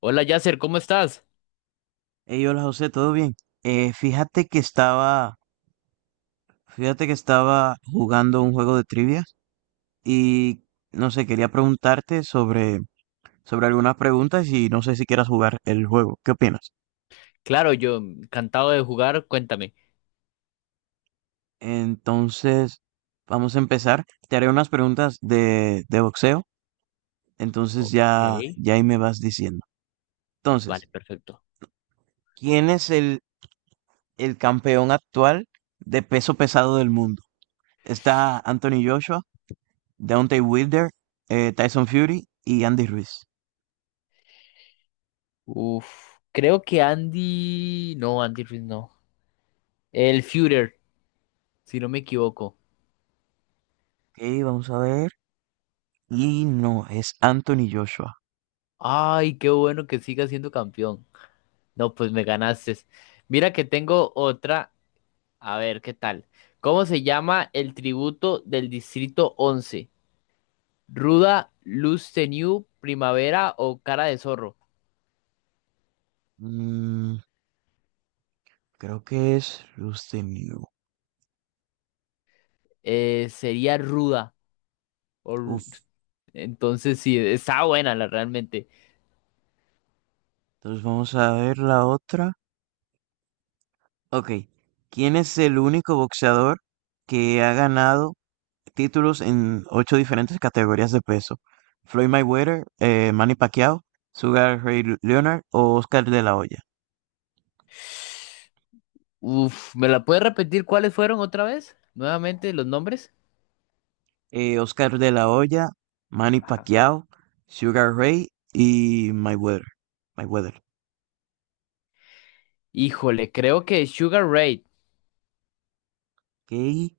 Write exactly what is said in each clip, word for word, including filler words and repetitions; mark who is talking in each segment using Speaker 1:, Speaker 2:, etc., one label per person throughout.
Speaker 1: Hola Yasser, ¿cómo estás?
Speaker 2: Ey, hola José, ¿todo bien? Eh, fíjate que estaba, fíjate que estaba jugando un juego de trivias y no sé, quería preguntarte sobre, sobre algunas preguntas y no sé si quieras jugar el juego. ¿Qué opinas?
Speaker 1: Claro, yo encantado de jugar, cuéntame.
Speaker 2: Entonces, vamos a empezar. Te haré unas preguntas de, de boxeo, entonces
Speaker 1: Ok,
Speaker 2: ya, ya ahí me vas diciendo.
Speaker 1: vale,
Speaker 2: Entonces,
Speaker 1: perfecto.
Speaker 2: ¿quién es el, el campeón actual de peso pesado del mundo? ¿Está Anthony Joshua? Deontay Wilder, eh, Tyson Fury y Andy Ruiz.
Speaker 1: Uf, creo que Andy... No, Andy Ruiz no. El Führer, si no me equivoco.
Speaker 2: Ok, vamos a ver. Y no, es Anthony Joshua.
Speaker 1: Ay, qué bueno que siga siendo campeón. No, pues me ganaste. Mira que tengo otra. A ver, ¿qué tal? ¿Cómo se llama el tributo del Distrito once? ¿Ruda, Luz Tenue, Primavera o Cara de Zorro?
Speaker 2: Mm, creo que es Rustem Yu.
Speaker 1: Eh, sería Ruda. O,
Speaker 2: Uf,
Speaker 1: entonces sí, está buena la realmente.
Speaker 2: entonces vamos a ver la otra. Ok, ¿quién es el único boxeador que ha ganado títulos en ocho diferentes categorías de peso? Floyd Mayweather, eh, Manny Pacquiao, Sugar Ray Leonard o Oscar de la Hoya.
Speaker 1: Uf, ¿me la puedes repetir cuáles fueron otra vez? Nuevamente, los nombres.
Speaker 2: eh, Oscar de la Hoya, Manny
Speaker 1: Ajá.
Speaker 2: Pacquiao, Sugar Ray y Mayweather. Mayweather.
Speaker 1: Híjole, creo que Sugar Ray.
Speaker 2: Que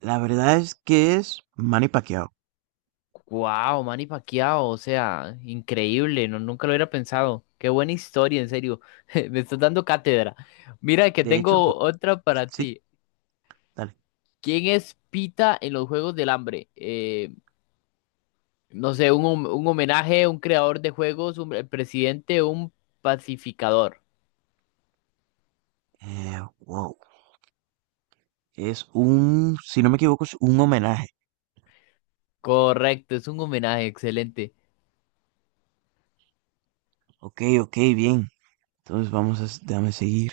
Speaker 2: la verdad es que es Manny Pacquiao.
Speaker 1: Wow, Manny Pacquiao, o sea, increíble, no, nunca lo hubiera pensado. Qué buena historia, en serio. Me estás dando cátedra. Mira que
Speaker 2: De hecho,
Speaker 1: tengo
Speaker 2: po-
Speaker 1: otra para
Speaker 2: sí,
Speaker 1: ti.
Speaker 2: dale.
Speaker 1: ¿Quién es Pita en los Juegos del Hambre? Eh, no sé, un, hom- un homenaje, un creador de juegos, un el presidente, un pacificador.
Speaker 2: Eh, wow. Es un, si no me equivoco, es un homenaje.
Speaker 1: Correcto, es un homenaje, excelente.
Speaker 2: Ok, ok, bien. Entonces vamos a, s- déjame seguir.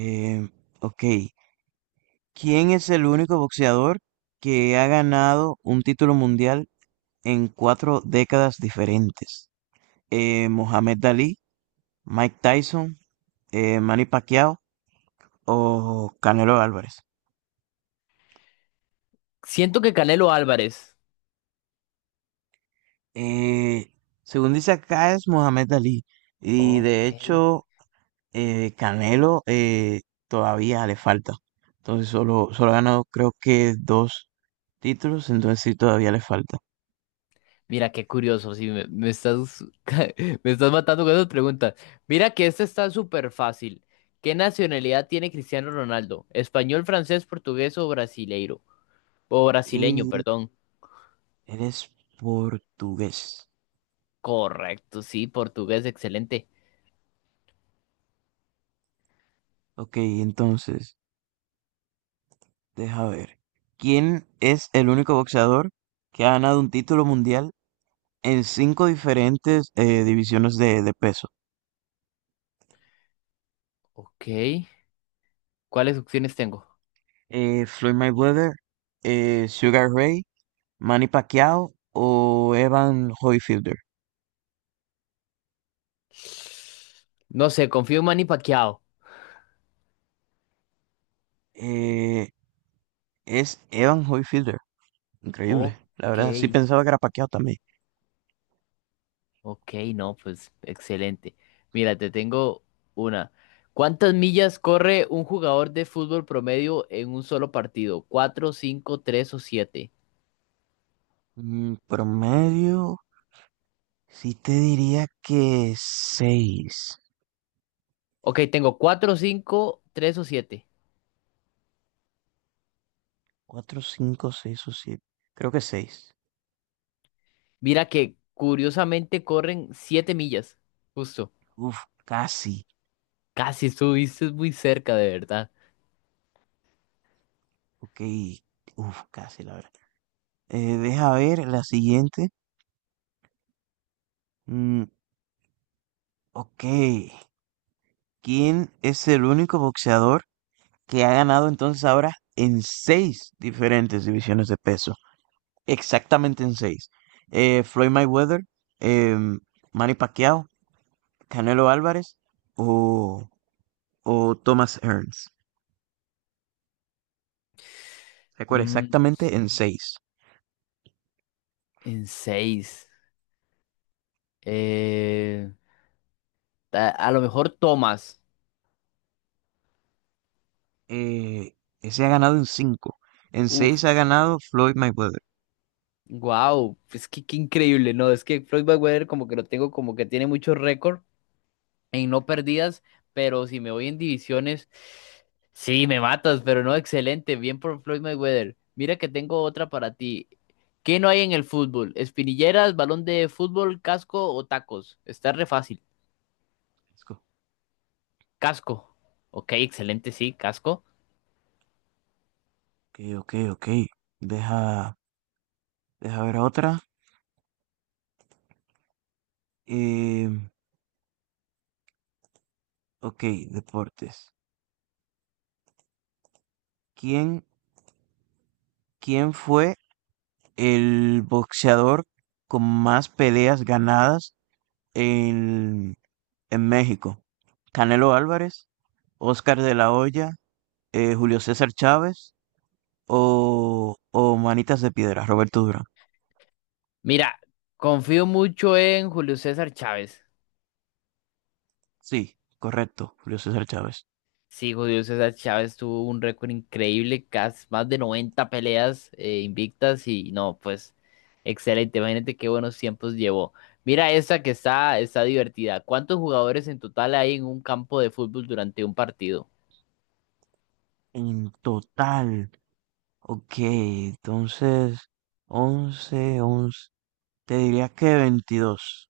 Speaker 2: Eh, ok. ¿Quién es el único boxeador que ha ganado un título mundial en cuatro décadas diferentes? Eh, Mohamed Ali. Mike Tyson, eh, Manny Pacquiao o Canelo Álvarez.
Speaker 1: Siento que Canelo Álvarez.
Speaker 2: Eh, Según dice acá es Mohamed Ali y
Speaker 1: Ok.
Speaker 2: de hecho eh, Canelo eh, todavía le falta. Entonces solo, solo ha ganado creo que dos títulos, entonces sí todavía le falta.
Speaker 1: Mira, qué curioso, sí, me, me estás, me estás matando con esas preguntas. Mira que esta está súper fácil. ¿Qué nacionalidad tiene Cristiano Ronaldo? ¿Español, francés, portugués o brasileiro? O brasileño,
Speaker 2: Él,
Speaker 1: perdón.
Speaker 2: él es portugués.
Speaker 1: Correcto, sí, portugués, excelente.
Speaker 2: Ok, entonces, deja ver. ¿Quién es el único boxeador que ha ganado un título mundial en cinco diferentes eh, divisiones de, de peso.
Speaker 1: Ok. ¿Cuáles opciones tengo?
Speaker 2: Eh, Floyd Mayweather, eh, Sugar Ray, Manny Pacquiao o Evan Hoyfielder.
Speaker 1: No sé, confío en Manny Pacquiao.
Speaker 2: Eh, es Evan Hoyfielder. Increíble. La
Speaker 1: Ok.
Speaker 2: verdad, sí pensaba que era Pacquiao también.
Speaker 1: Ok, no, pues excelente. Mira, te tengo una. ¿Cuántas millas corre un jugador de fútbol promedio en un solo partido? ¿Cuatro, cinco, tres o siete?
Speaker 2: Mm, promedio, sí te diría que seis
Speaker 1: Ok, tengo cuatro, cinco, tres o siete.
Speaker 2: cuatro cinco seis o siete. Creo que seis.
Speaker 1: Mira que curiosamente corren siete millas. Justo.
Speaker 2: Uf, casi.
Speaker 1: Casi estuviste muy cerca, de verdad.
Speaker 2: Ok. Uf, casi, la verdad. Eh, deja ver la siguiente. Mm, Ok, ¿quién es el único boxeador que ha ganado entonces ahora en seis diferentes divisiones de peso? Exactamente en seis. Eh, Floyd Mayweather, em, Manny Pacquiao, Canelo Álvarez o, o Thomas Hearns. Recuerda,
Speaker 1: Mm,
Speaker 2: exactamente en seis.
Speaker 1: en seis. Eh, a, a lo mejor Tomás.
Speaker 2: Eh, Ese ha ganado en cinco. En
Speaker 1: Uf.
Speaker 2: seis ha ganado Floyd Mayweather.
Speaker 1: Wow, es que qué increíble, ¿no? Es que Floyd Mayweather como que lo tengo como que tiene muchos récords en no perdidas, pero si me voy en divisiones, sí, me matas, pero no, excelente, bien por Floyd Mayweather. Mira que tengo otra para ti. ¿Qué no hay en el fútbol? ¿Espinilleras, balón de fútbol, casco o tacos? Está re fácil.
Speaker 2: Let's go.
Speaker 1: Casco. Ok, excelente, sí, casco.
Speaker 2: Ok, ok, ok. Deja, deja ver otra. Em, Ok, deportes. ¿Quién, quién fue el boxeador con más peleas ganadas en, en México? ¿Canelo Álvarez, Oscar de la Hoya, eh, Julio César Chávez o, o Manitas de Piedra, Roberto Durán?
Speaker 1: Mira, confío mucho en Julio César Chávez.
Speaker 2: Sí, correcto, Julio César Chávez.
Speaker 1: Sí, Julio César Chávez tuvo un récord increíble, casi más de noventa peleas eh, invictas y no, pues excelente, imagínate qué buenos tiempos llevó. Mira esa que está, está divertida. ¿Cuántos jugadores en total hay en un campo de fútbol durante un partido?
Speaker 2: En total, ok, entonces once, once. Te diría que veintidós.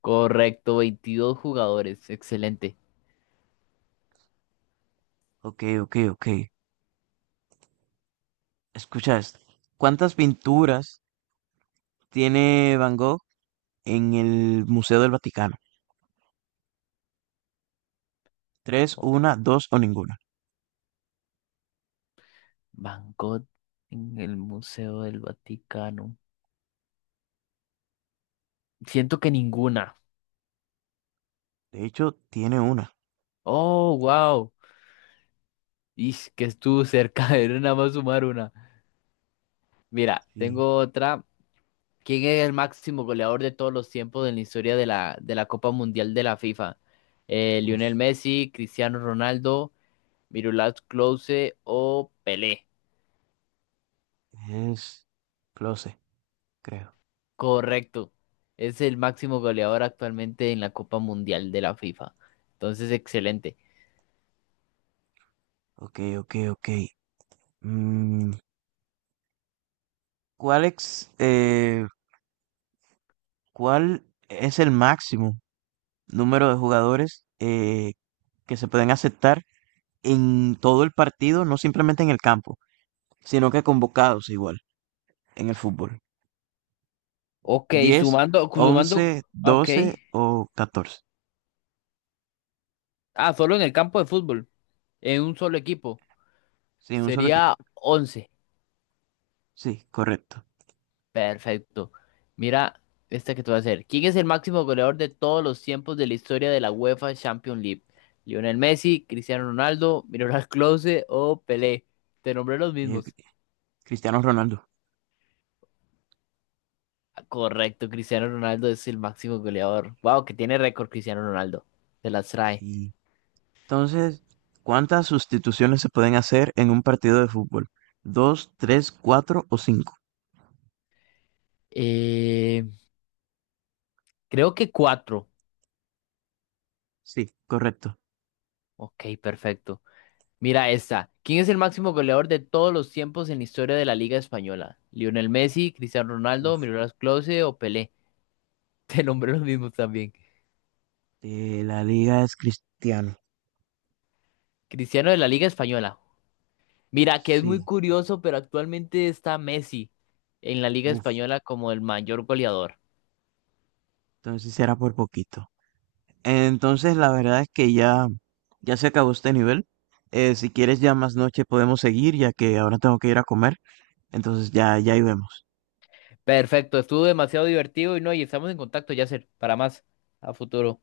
Speaker 1: Correcto, veintidós jugadores, excelente.
Speaker 2: Ok, ok, ok. Escucha esto. ¿Cuántas pinturas tiene Van Gogh en el Museo del Vaticano? Tres,
Speaker 1: Oh,
Speaker 2: una, dos o ninguna.
Speaker 1: Van en el Museo del Vaticano. Siento que ninguna.
Speaker 2: De hecho, tiene una.
Speaker 1: Oh, wow. Y que estuvo cerca de nada más sumar una. Mira,
Speaker 2: Sí.
Speaker 1: tengo otra. ¿Quién es el máximo goleador de todos los tiempos en la historia de la, de la Copa Mundial de la FIFA? Eh, ¿Lionel
Speaker 2: Uf,
Speaker 1: Messi, Cristiano Ronaldo, Miroslav Klose o Pelé?
Speaker 2: es close, creo.
Speaker 1: Correcto. Es el máximo goleador actualmente en la Copa Mundial de la FIFA. Entonces, excelente.
Speaker 2: Ok, ok, ok. Mm, ¿Cuál ex- eh, cuál es el máximo número de jugadores eh, que se pueden aceptar en todo el partido, no simplemente en el campo, sino que convocados igual en el fútbol?
Speaker 1: Ok,
Speaker 2: Diez,
Speaker 1: sumando,
Speaker 2: once,
Speaker 1: sumando, ok.
Speaker 2: doce o catorce.
Speaker 1: Ah, solo en el campo de fútbol, en un solo equipo.
Speaker 2: Sí, un solo
Speaker 1: Sería
Speaker 2: equipo.
Speaker 1: once.
Speaker 2: Sí, correcto.
Speaker 1: Perfecto. Mira, esta que te voy a hacer. ¿Quién es el máximo goleador de todos los tiempos de la historia de la UEFA Champions League? ¿Lionel Messi, Cristiano Ronaldo, Miroslav Klose o Pelé? Te nombré los
Speaker 2: Eh, Cri-
Speaker 1: mismos.
Speaker 2: Cristiano Ronaldo.
Speaker 1: Ah, correcto, Cristiano Ronaldo es el máximo goleador. Wow, que tiene récord Cristiano Ronaldo. Se las trae.
Speaker 2: Sí. Entonces, ¿cuántas sustituciones se pueden hacer en un partido de fútbol? ¿Dos, tres, cuatro o cinco?
Speaker 1: Eh, Creo que cuatro.
Speaker 2: Sí, correcto.
Speaker 1: Ok, perfecto. Mira esta. ¿Quién es el máximo goleador de todos los tiempos en la historia de la Liga Española? ¿Lionel Messi, Cristiano Ronaldo,
Speaker 2: Uf,
Speaker 1: Miroslav Klose o Pelé? Te nombré los mismos también.
Speaker 2: eh, la liga es Cristiano.
Speaker 1: Cristiano de la Liga Española. Mira, que es muy
Speaker 2: Sí.
Speaker 1: curioso, pero actualmente está Messi en la Liga
Speaker 2: Uf,
Speaker 1: Española como el mayor goleador.
Speaker 2: entonces era por poquito. Entonces, la verdad es que ya, ya se acabó este nivel. Eh, si quieres, ya más noche podemos seguir, ya que ahora tengo que ir a comer. Entonces, ya, ya ahí vemos.
Speaker 1: Perfecto, estuvo demasiado divertido y no, y estamos en contacto, Yasser, para más a futuro.